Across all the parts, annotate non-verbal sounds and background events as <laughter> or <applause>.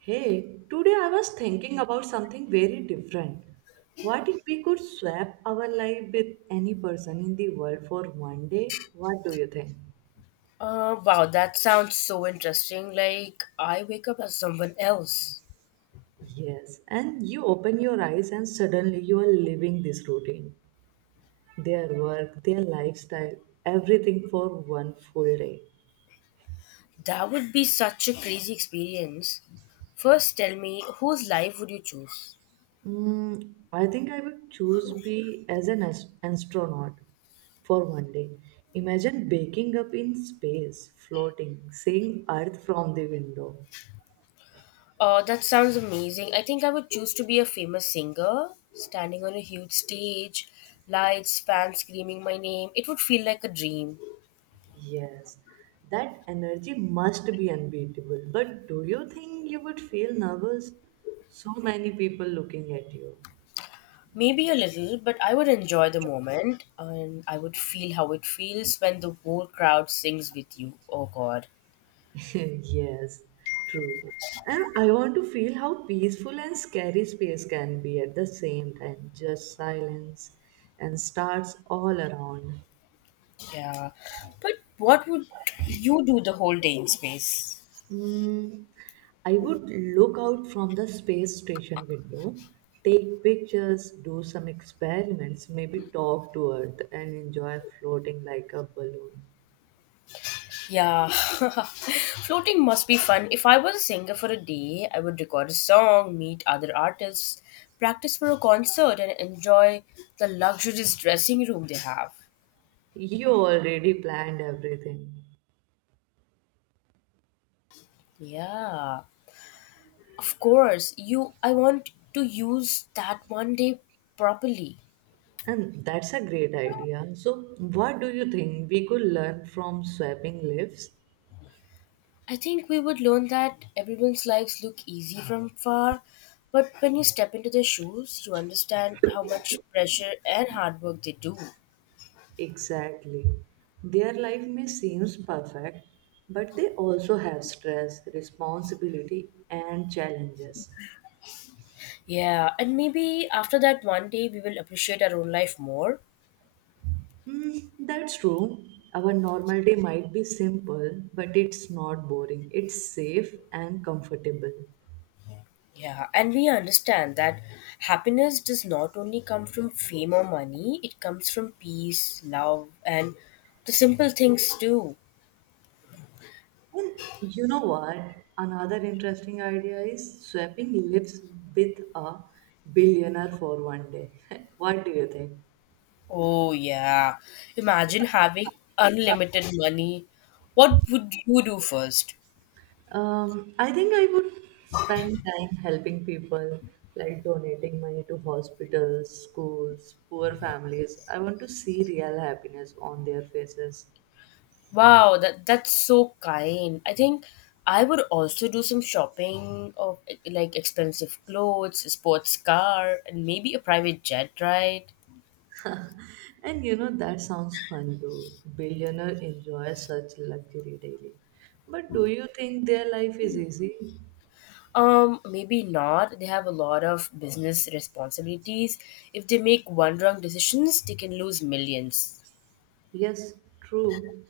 Hey, today I was thinking about something very different. What if we could swap our life with any person in the world for one day? What do you think? Wow, that sounds so interesting. Like, I wake up as someone else. Yes, and you open your eyes and suddenly you are living this routine, their work, their lifestyle, everything for one full day. That would be such a crazy experience. First, tell me, whose life would you choose? I think I would choose be as an astronaut for one day. Imagine waking up in space, floating, seeing Earth from the window. Oh, that sounds amazing. I think I would choose to be a famous singer, standing on a huge stage, lights, fans screaming my name. It would feel like a dream. Yes, that energy must be unbeatable. But do you think you would feel nervous? So many people looking at you. Maybe a little, but I would enjoy the moment and I would feel how it feels when the whole crowd sings with you. Oh god. <laughs> Yes, true. And I want to feel how peaceful and scary space can be at the same time. Just silence and stars all around. Yeah, but what would you do the whole day in space? Mm, I would look out from the space station window, take pictures, do some experiments, maybe talk to Earth and enjoy floating like a balloon. Yeah, <laughs> floating must be fun. If I was a singer for a day, I would record a song, meet other artists, practice for a concert, and enjoy the luxurious dressing room they have. You already planned everything. Yeah, of course. You, I want to use that one day properly. And that's a great idea. So, what do you think we could learn from swapping lives? I think we would learn that everyone's lives look easy from far, but when you step into their shoes, you understand how much pressure and hard work they do. Exactly. Their life may seem perfect, but they also have stress, responsibility, and challenges. Yeah, and maybe after that one day we will appreciate our own life more. That's true. Our normal day might be simple, but it's not boring. It's safe and comfortable. Yeah, and we understand that happiness does not only come from fame or money, it comes from peace, love, and the simple things too. And you know what? Another interesting idea is swapping lives with a billionaire for one day. <laughs> What do you think? Oh, yeah. Imagine having unlimited money. What would you do first? I think I would spend time helping people, like donating money to hospitals, schools, poor families. I want to see real happiness on their faces. Wow, that's so kind. I think I would also do some shopping of like expensive clothes, a sports car, and maybe a private jet ride. And you know, that sounds fun too. Billionaire enjoy such luxury daily. But do you think their life is easy? Maybe not. They have a lot of business responsibilities. If they make one wrong decisions, they can lose millions. Yes, true.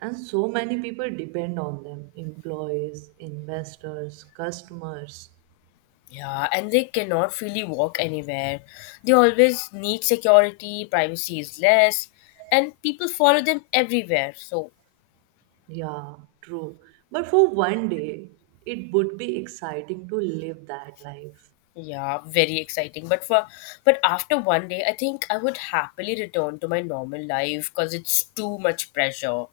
And so many people depend on them employees, investors, customers. Yeah, and they cannot freely walk anywhere. They always need security, privacy is less, and people follow them everywhere. So Yeah, true. But for one day, it would be exciting to live that life. yeah, very exciting. But for but after one day, I think I would happily return to my normal life because it's too much pressure.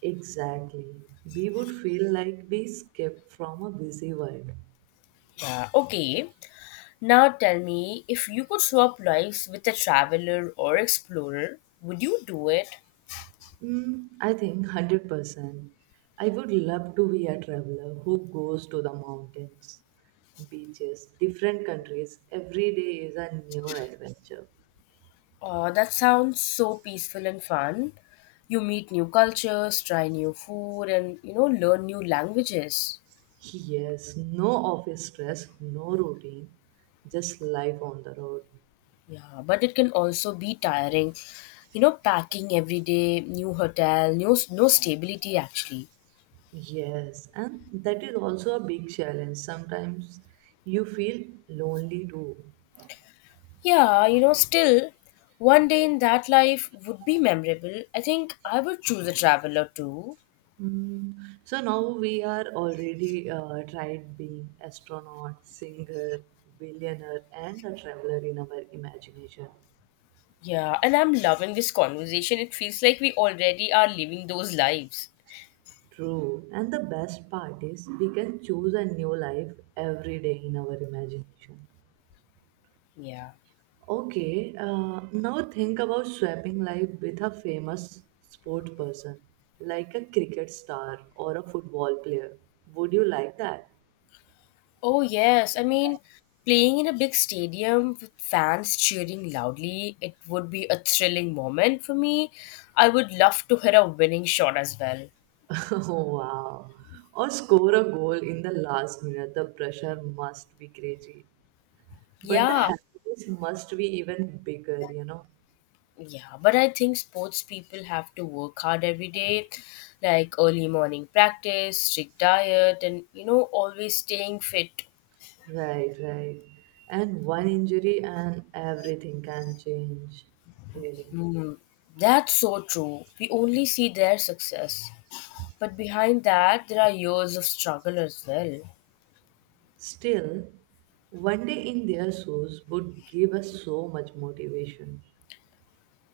Exactly. We would feel like we skipped from a busy world. Yeah. Okay. Now tell me, if you could swap lives with a traveler or explorer, would you do it? I think 100%. I would love to be a traveler who goes to the mountains, beaches, different countries. Every day is a new adventure. That sounds so peaceful and fun. You meet new cultures, try new food, and you know learn new languages. Yes, no office stress, no routine, just life on the road. Yeah, but it can also be tiring. You know, packing every day, new hotel, no stability actually. Yes, and that is also a big challenge. Sometimes you feel lonely too. Yeah, you know, still one day in that life would be memorable. I think I would choose a traveler too. Mm. So now we are already tried being astronaut, singer, billionaire, and a traveler in our imagination. Yeah, and I'm loving this conversation. It feels like we already are living those lives. True, and the best part is we can choose a new life every day in our imagination. Yeah. Okay, now think about swapping life with a famous sport person, like a cricket star or a football player. Would you like that? Oh, yes. I mean, playing in a big stadium with fans cheering loudly, it would be a thrilling moment for me. I would love to hit a winning shot as well. <laughs> Oh, wow. Or score a goal in the last minute. The pressure must be crazy. But the Yeah, happiness must be even bigger, you know? yeah. But I think sports people have to work hard every day, like early morning practice, strict diet, and, you know, always staying fit. Right, right. And one injury and everything can change, really. Hmm. That's so true. We only see their success. But behind that, there are years of struggle as well. Still, one day in their shoes would give us so much motivation,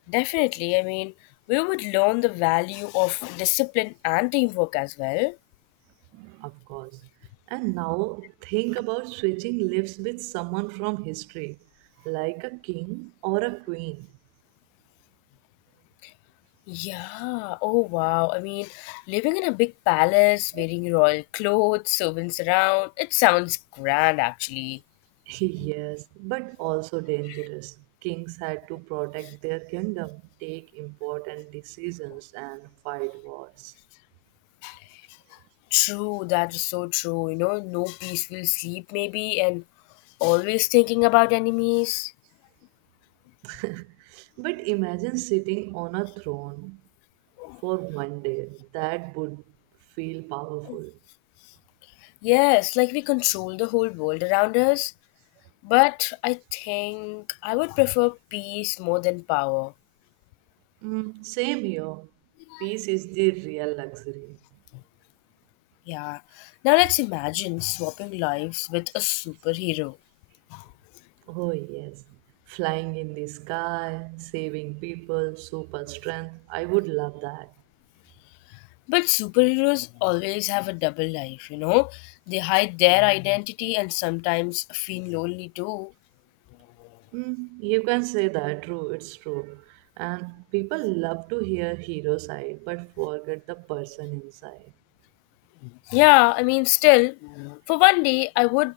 Definitely. I mean, we would learn the value of discipline and teamwork as well. of course. And now think about switching lives with someone from history, like a king or a queen. Yeah. Oh, wow. I mean, living in a big palace, wearing royal clothes, servants around, it sounds grand actually. <laughs> Yes, but also dangerous. Kings had to protect their kingdom, take important decisions, and fight wars. True. That is so true. You know, no peaceful sleep, maybe, and always thinking about enemies. But imagine sitting on a throne for one day. That would feel powerful. Yes, like we control the whole world around us. But I think I would prefer peace more than power. Same here. Peace is the real luxury. Yeah. Now let's imagine swapping lives with a superhero. Oh, yes. Flying in the sky, saving people, super strength. I would love that. But superheroes always have a double life, you know? They hide their identity and sometimes feel lonely too. You can say that, true, it's true. And people love to hear hero side but forget the person inside. Yeah, I mean, still, for one day, I would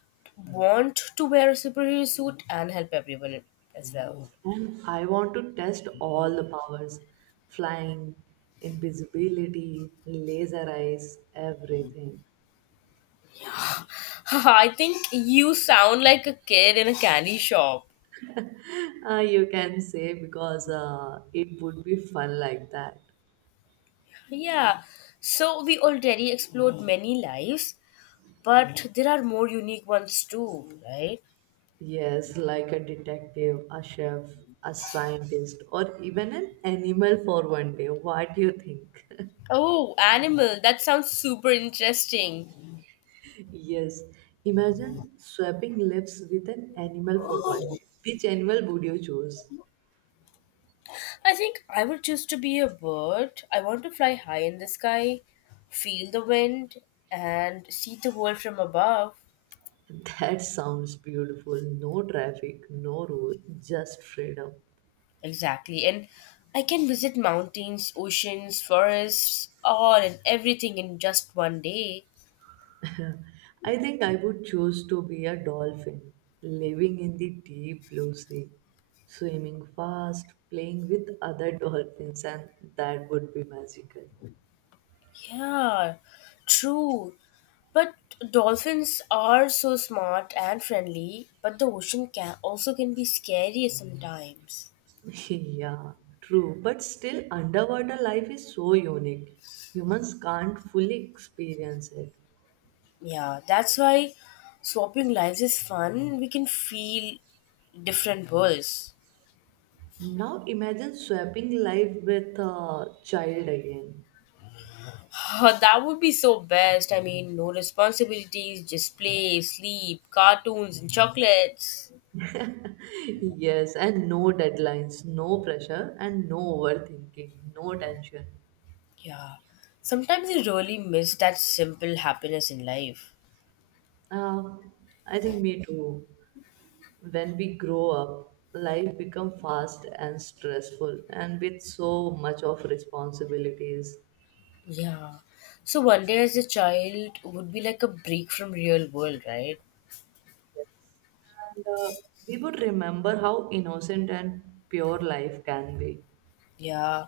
want to wear a superhero suit and help everyone as well. And I want to test all the powers flying, invisibility, laser eyes, everything. <laughs> I think you sound like a kid in a candy shop. <laughs> You can say because it would be fun like that. Yeah. So we already explored many lives, but there are more unique ones too, right? Yes, like a detective, a chef, a scientist, or even an animal for one day. What do you think? Oh, animal. That sounds super interesting. <laughs> Yes, imagine swapping lives with an animal for one day. Which animal would you choose? I think I would choose to be a bird. I want to fly high in the sky, feel the wind, and see the world from above. <laughs> That sounds beautiful. No traffic, no rule, just freedom. Exactly. And I can visit mountains, oceans, forests, all and everything in just one day. I think I would choose to be a dolphin, living in the deep blue sea, swimming fast, playing with other dolphins, and that would be magical. Yeah, true. But dolphins are so smart and friendly, but the ocean can also can be scary sometimes. <laughs> Yeah, true. But still, underwater life is so unique. Humans can't fully experience it. Yeah, that's why swapping lives is fun. We can feel different worlds. Now imagine swapping life with a child again. <sighs> that would be so best. I mean, no responsibilities, just play, sleep, cartoons, and chocolates. <laughs> Yes, and no deadlines, no pressure, and no overthinking, no tension. Yeah. Sometimes I really miss that simple happiness in life. Uh, I think me too. When we grow up, life become fast and stressful, and with so much of responsibilities. Yeah. So one day as a child would be like a break from real world, right? And we would remember how innocent and pure life can be. Yeah.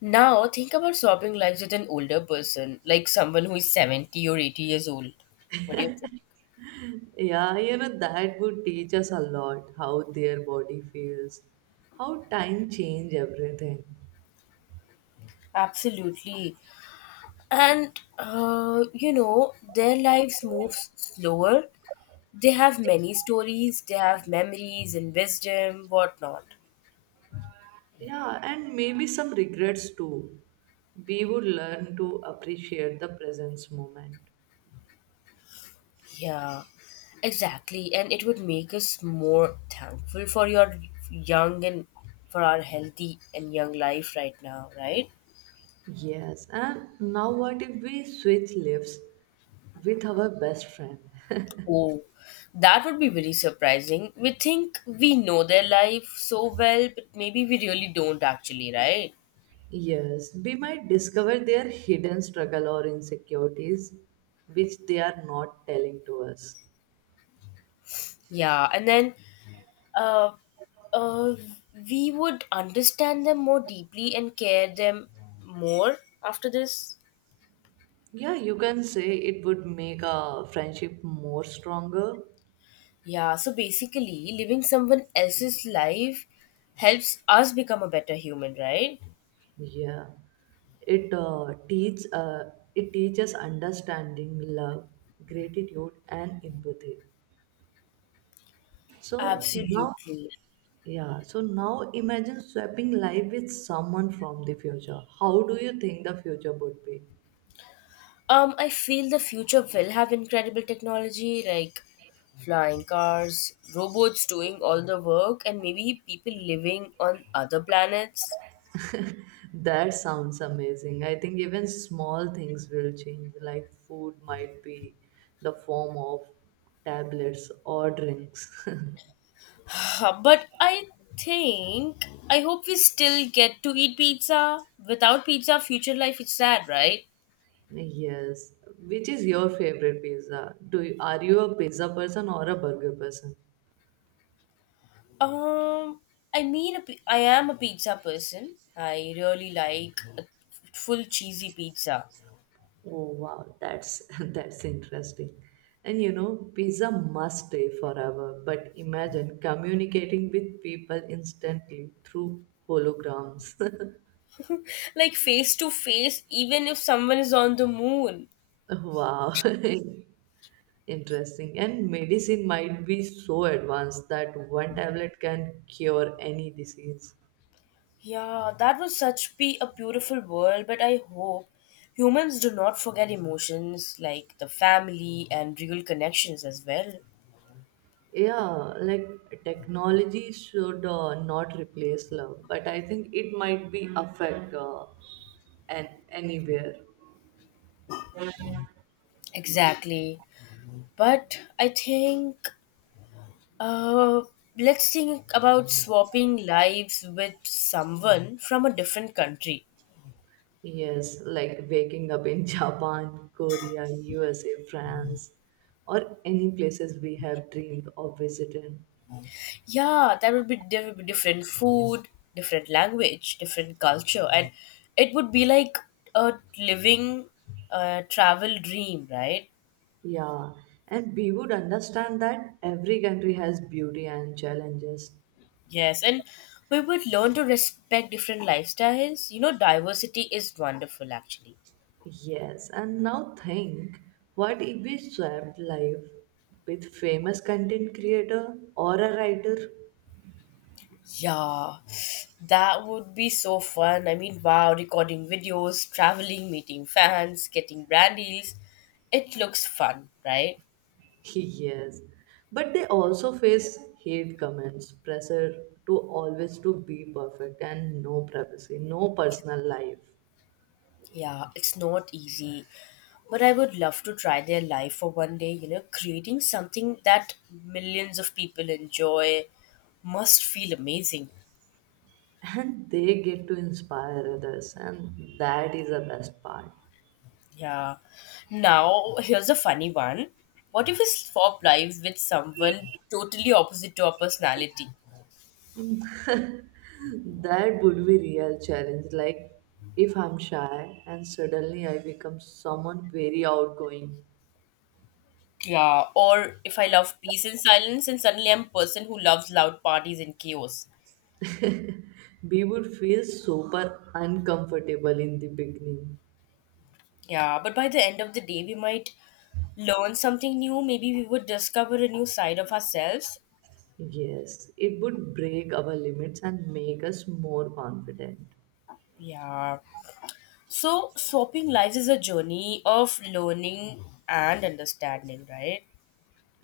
Now think about swapping lives with an older person, like someone who is 70 or 80 years old. What do you think? Yeah, you know that would teach us a lot how their body feels, how time change everything. Absolutely. And, you know, their lives move slower. They have many stories, they have memories and wisdom, whatnot. Yeah, and maybe some regrets too. We would learn to appreciate the present moment. Yeah, exactly. And it would make us more thankful for your young and for our healthy and young life right now, right? Yes, and now what if we switch lives with our best friend? <laughs> Oh, that would be very surprising. We think we know their life so well, but maybe we really don't actually, right? Yes, we might discover their hidden struggle or insecurities which they are not telling to us. Yeah, and then uh, uh, we would understand them more deeply and care them more after this. Yeah, you can say it would make a friendship more stronger. Yeah, so basically, living someone else's life helps us become a better human, right? Yeah, it teach it teaches understanding, love, gratitude, and empathy. So now Absolutely. yeah, so now imagine swapping life with someone from the future. How do you think the future would be? I feel the future will have incredible technology like flying cars, robots doing all the work, and maybe people living on other planets. That sounds amazing. I think even small things will change, like food might be the form of tablets or drinks. <laughs> But think I hope we still get to eat pizza. Without pizza, future life is sad, right? Yes. Which is your favorite pizza? Are you a pizza person or a burger person? Um, I mean, I am a pizza person. I really like a full cheesy pizza, Oh wow, that's <laughs> that's interesting. And you know, pizza must stay forever, but imagine communicating with people instantly through holograms. <laughs> like face to face, even if someone is on the moon. Wow. <laughs> Interesting. And medicine might be so advanced that one tablet can cure any disease. Yeah, that would such be a beautiful world. But I hope humans do not forget emotions like the family and real connections as well. Yeah, like technology should not replace love, but I think it might be affect and anywhere. Exactly. But I think uh, let's think about swapping lives with someone from a different country. Yes, like waking up in <laughs> Japan, Korea, USA, France, or any places we have dreamed of visiting. Yeah, that would be there would be different food, different language, different culture, and it would be like a living travel dream, right? Yeah, and we would understand that every country has beauty and challenges. Yes, and we would learn to respect different lifestyles. You know, diversity is wonderful actually. Yes, and now think what if we swapped life with famous content creator or a writer? Yeah, that would be so fun. I mean, wow, recording videos, traveling, meeting fans, getting brand deals. It looks fun, right? Yes, but they also face hate comments pressure to always to be perfect and no privacy no personal life. Yeah, it's not easy. But I would love to try their life for one day, you know, creating something that millions of people enjoy must feel amazing. And they get to inspire others and that is the best part. Yeah. Now, here's a funny one. What if we swap lives with someone totally opposite to our personality? Mm. <laughs> That would be real challenge like if I'm shy and suddenly I become someone very outgoing. Yeah, or if I love peace and silence, and suddenly I'm a person who loves loud parties and chaos. We would feel super uncomfortable in the beginning. Yeah, but by the end of the day, we might learn something new. Maybe we would discover a new side of ourselves. Yes, it would break our limits and make us more confident. Yeah. So, swapping lives is a journey of learning and understanding, right?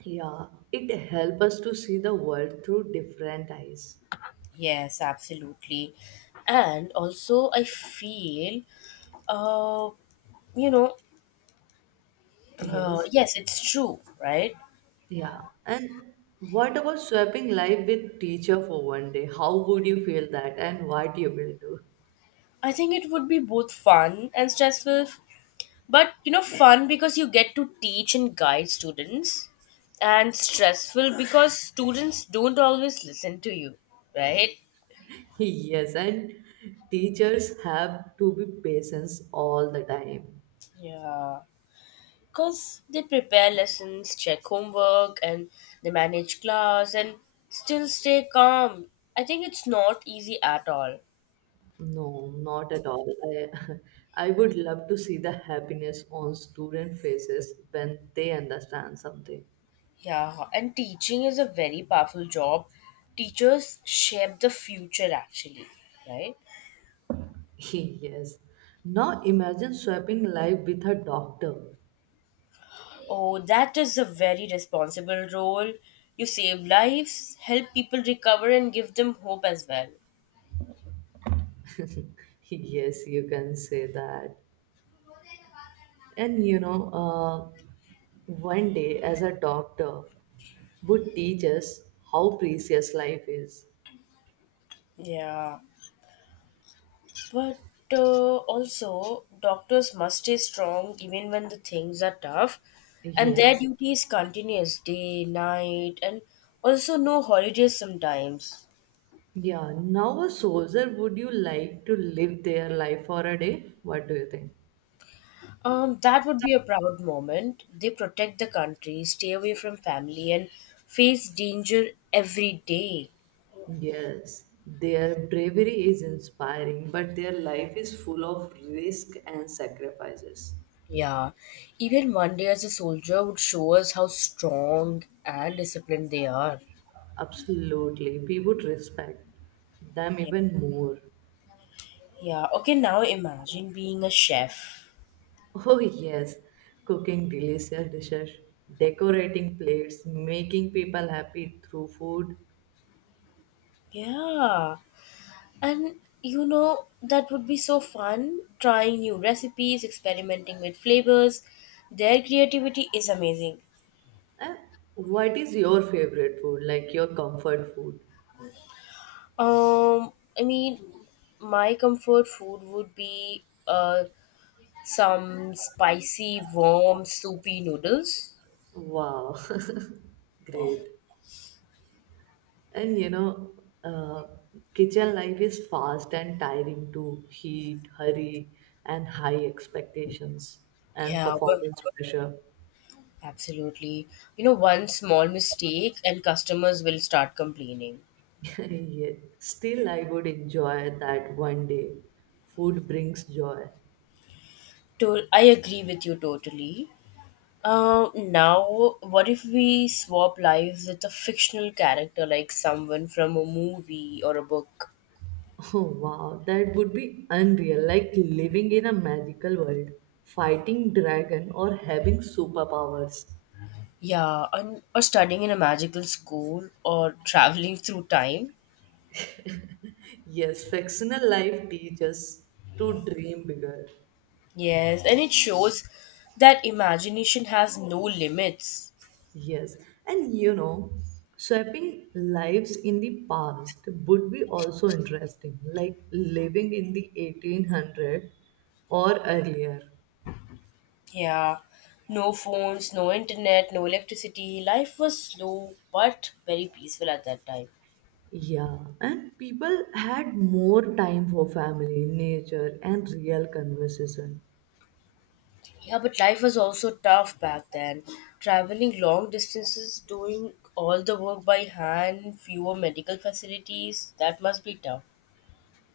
Yeah, it helps us to see the world through different eyes. Yes, absolutely. And also, I feel, uh, you know, Yes, yes, it's true, right? yeah. And what about swapping life with teacher for one day? How would you feel that and what you will do? <laughs> I think it would be both fun and stressful. But you know, fun because you get to teach and guide students, and stressful because students don't always listen to you, right? Yes, and teachers have to be patients all the time. Yeah. Because they prepare lessons, check homework, and they manage class and still stay calm. I think it's not easy at all. No, not at all. I, <laughs> I would love to see the happiness on student faces when they understand something. Yeah, and teaching is a very powerful job. Teachers shape the future, actually, right? <laughs> Yes. Now imagine swapping life with a doctor. Oh, that is a very responsible role. You save lives, help people recover, and give them hope as well. <laughs> Yes, you can say that. And you know, one day as a doctor would teach us how precious life is. Yeah. But also, doctors must stay strong even when the things are tough, and their Yes. duty is continuous day, night, and also no holidays sometimes. Yeah. Now a soldier, would you like to live their life for a day? What do you think? That would be a proud moment. They protect the country, stay away from family, and face danger every day. Yes, their bravery is inspiring, but their life is full of risk and sacrifices. Yeah, even one day as a soldier would show us how strong and disciplined they are. Absolutely, we would respect them Yeah. even more. Yeah. Okay, now imagine being a chef. Oh, yes, cooking delicious dishes, decorating plates, making people happy through food. Yeah, and you know, that would be so fun trying new recipes, experimenting with flavors. Their creativity is amazing. And what is your favorite food, like your comfort food? Um, I mean, my comfort food would be some spicy, warm, soupy noodles. Wow, <laughs> great. And you know, uh, kitchen life is fast and tiring too. Heat, hurry, and high expectations and Yeah, but. performance pressure. Absolutely. You know, one small mistake and customers will start complaining. <laughs> Yeah. Still, I would enjoy that one day. Food brings joy. <laughs> To, I agree with you totally. Now, what if we swap lives with a fictional character like someone from a movie or a book? Oh wow, that would be unreal, like living in a magical world, fighting dragon or having superpowers. Yeah, and, or studying in a magical school or traveling through time. Yes, fictional life teaches to dream bigger. Yes, and it shows that imagination has no limits. Yes, and you know, swapping lives in the past would be also interesting, like living in the 1800 or earlier. Yeah, no phones, no internet, no electricity. Life was slow but very peaceful at that time. Yeah, and people had more time for family, nature, and real conversation. Yeah, but life was also tough back then. Traveling long distances, doing all the work by hand, fewer medical facilities, that must be tough.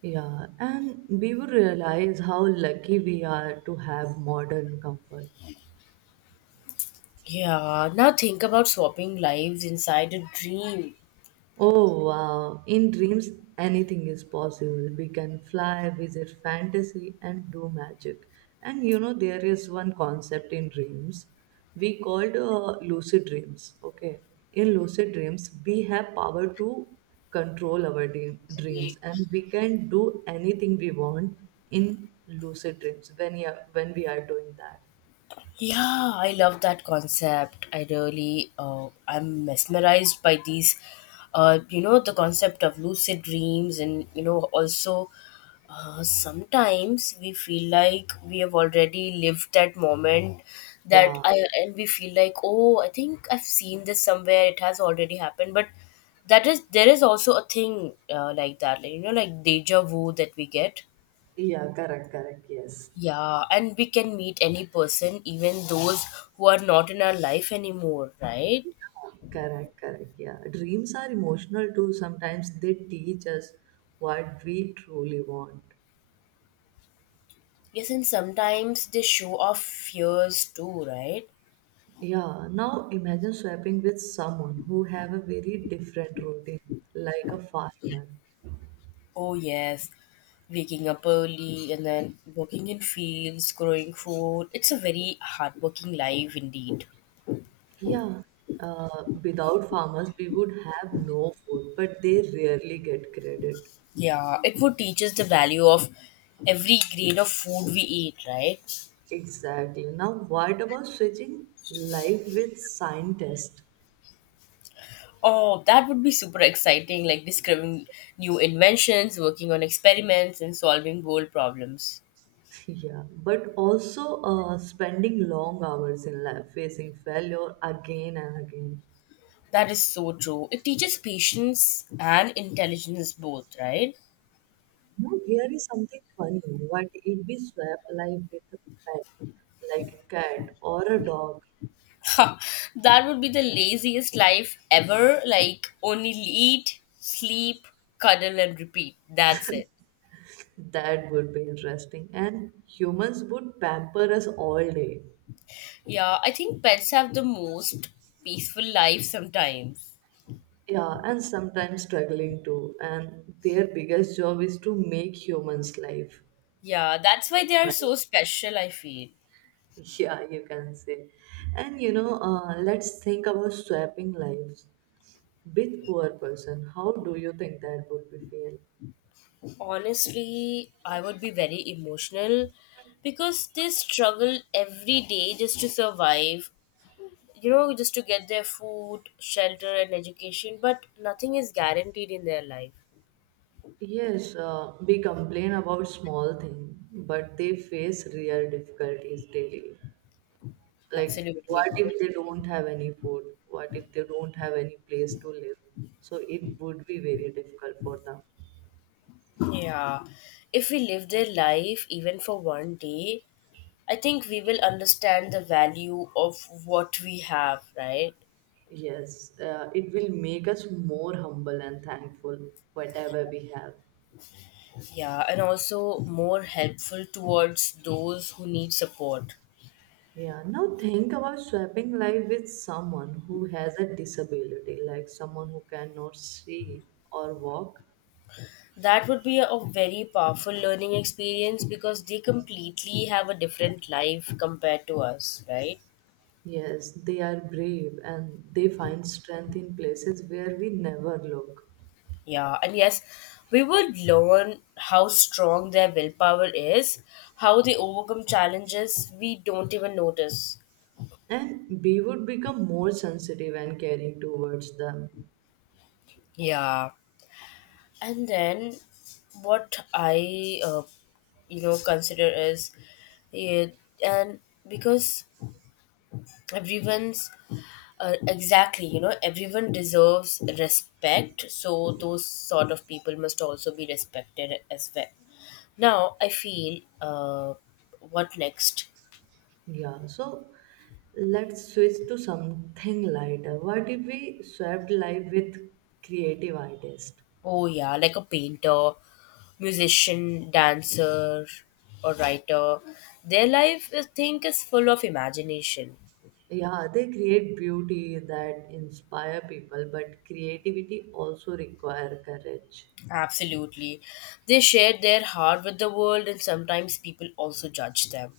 Yeah, and we would realize how lucky we are to have modern comfort. Yeah, now think about swapping lives inside a dream. Oh wow, in dreams anything is possible. We can fly, visit fantasy, and do magic. And you know, there is one concept in dreams we called lucid dreams. Okay, in lucid dreams, we have power to control our dreams and we can do anything we want in lucid dreams when we are doing that. Yeah, I love that concept. I really, I'm mesmerized by these, you know, the concept of lucid dreams, and you know, also sometimes we feel like we have already lived that moment that Yeah, I and we feel like, oh, I think I've seen this somewhere. It has already happened, but that is there is also a thing like that, like, you know, like deja vu that we get. yeah, correct, correct, yes. Yeah, and we can meet any person, even those who are not in our life anymore, right? Correct, correct. Yeah. Dreams are emotional too. Sometimes they teach us what we truly want. Yes, and sometimes they show off fears too, right? Yeah. Now imagine swapping with someone who have a very different routine, like a farmer. Oh, yes. Waking up early and then working in fields, growing food. It's a very hardworking life indeed. Yeah. Without farmers, we would have no food, but they rarely get credit. Yeah, it would teach us the value of every grain of food we eat, right? Exactly. Now, what about switching life with scientists? Oh, that would be super exciting, like discovering new inventions, working on experiments, and solving bold problems. Yeah, but also spending long hours in life facing failure again and again. That is so true. It teaches patience and intelligence both, right? Now, here is something funny. What if we swap life with a pet, like a cat or a dog? Ha, that would be the laziest life ever. Like, only eat, sleep, cuddle, and repeat. That's it. That would be interesting. And humans would pamper us all day. Yeah, I think pets have the most peaceful life sometimes. Yeah, and sometimes struggling too. And their biggest job is to make humans' life Yeah, that's why they are nice. so special, I feel. <laughs> Yeah, you can say. And you know, let's think about swapping lives. Big poor person, how do you think that would be feel? Honestly, I would be very emotional because they struggle every day just to survive, you know, just to get their food, shelter, and education, but nothing is guaranteed in their life. Yes, we complain about small thing, but they face real difficulties daily. Like, Absolutely. what if they don't have any food? What if they don't have any place to live? So it would be very difficult for them. Yeah. If we live their life even for one day, I think we will understand the value of what we have, right? Yes, it will make us more humble and thankful, whatever we have. Yeah, and also more helpful towards those who need support. Yeah, now think about swapping life with someone who has a disability, like someone who cannot see or walk. That would be a very powerful learning experience because they completely have a different life compared to us, right? Yes, they are brave and they find strength in places where we never look. Yeah, and yes, we would learn how strong their willpower is, how they overcome challenges we don't even notice. And we would become more sensitive and caring towards them. Yeah. And then what I, uh, you know, consider is, yeah, and because everyone's, exactly, you know, everyone deserves respect, so those sort of people must also be respected as well. Now, I feel, what next? Yeah, so let's switch to something lighter. What if we swapped life with creative artists? Oh yeah, like a painter, musician, dancer, or writer. Their life, I think, is full of imagination. Yeah, they create beauty that inspire people, but creativity also require courage. Absolutely. They share their heart with the world, and sometimes people also judge them.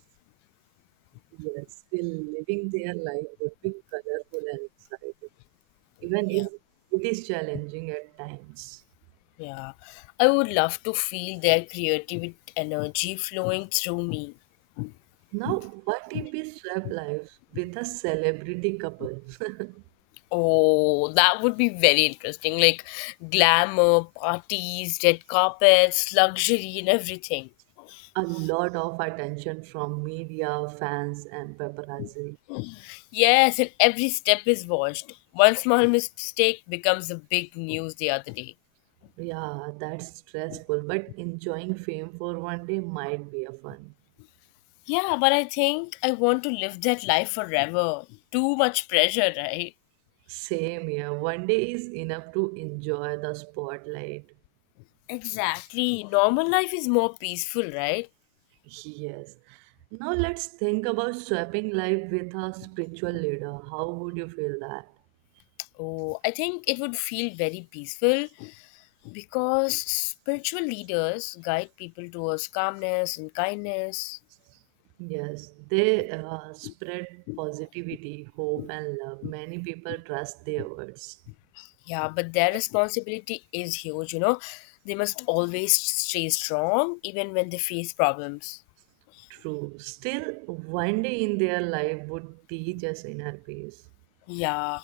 Yes, still living their life would be colorful and exciting, even Yeah, if it is challenging at times. yeah. I would love to feel their creative energy flowing through me. Now, what if we swap lives with a celebrity couple? <laughs> Oh, that would be very interesting. Like glamour, parties, red carpets, luxury, and everything. A lot of attention from media, fans, and paparazzi. Yes, and every step is watched. One small mistake becomes a big news the other day. Yeah, that's stressful, but enjoying fame for one day might be a fun. Yeah, but I think I want to live that life forever. Too much pressure, right? Same here. One day is enough to enjoy the spotlight. Exactly. Normal life is more peaceful, right? Yes. Now let's think about swapping life with a spiritual leader. How would you feel that? Oh, I think it would feel very peaceful because spiritual leaders guide people towards calmness and kindness. Yes, they spread positivity, hope, and love. Many people trust their words. Yeah, but their responsibility is huge, you know. They must always stay strong even when they face problems. True. Still, one day in their life would teach us inner peace. Yeah.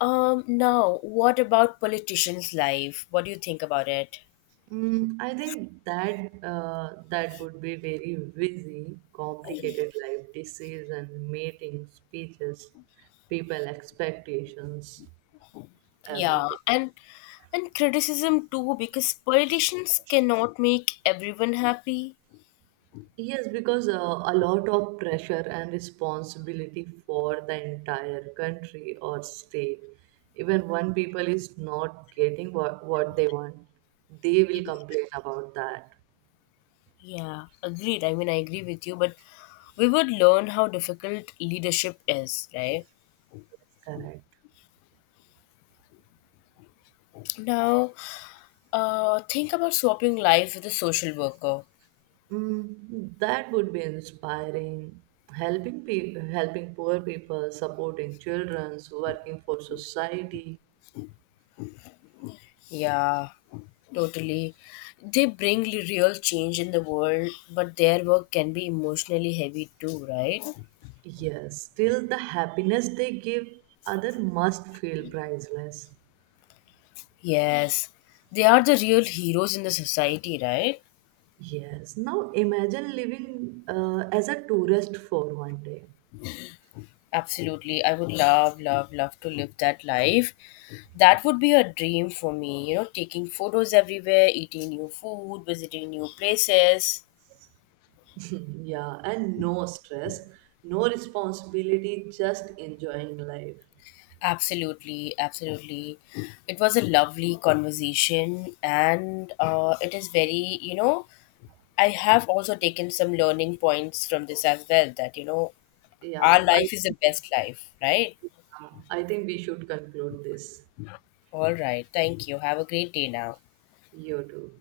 Now what about politicians' life? What do you think about it? I think that would be very busy, complicated life, disease and meeting speeches, people expectations, Yeah. everything. And criticism too because politicians cannot make everyone happy. Yes, because a lot of pressure and responsibility for the entire country or state. Even one people is not getting what they want, they will complain about that. Yeah, agreed. I mean, I agree with you, but we would learn how difficult leadership is, right? That's correct. Now, think about swapping life with a social worker. That would be inspiring. Helping people, helping poor people, supporting children, working for society. Yeah, totally. They bring real change in the world, but their work can be emotionally heavy too, right? Yes, still the happiness they give other must feel priceless. Yes. They are the real heroes in the society, right? Yes, now imagine living as a tourist for one day. Absolutely. I would love, love, love to live that life. That would be a dream for me, you know, taking photos everywhere, eating new food, visiting new places. <laughs> Yeah, and no stress, no responsibility, just enjoying life. Absolutely, absolutely. It was a lovely conversation, and it is very, you know, I have also taken some learning points from this as well that, you know, our Yeah, I, life is the best life, right? I think we should conclude this. All right. Thank you. Have a great day now. You too.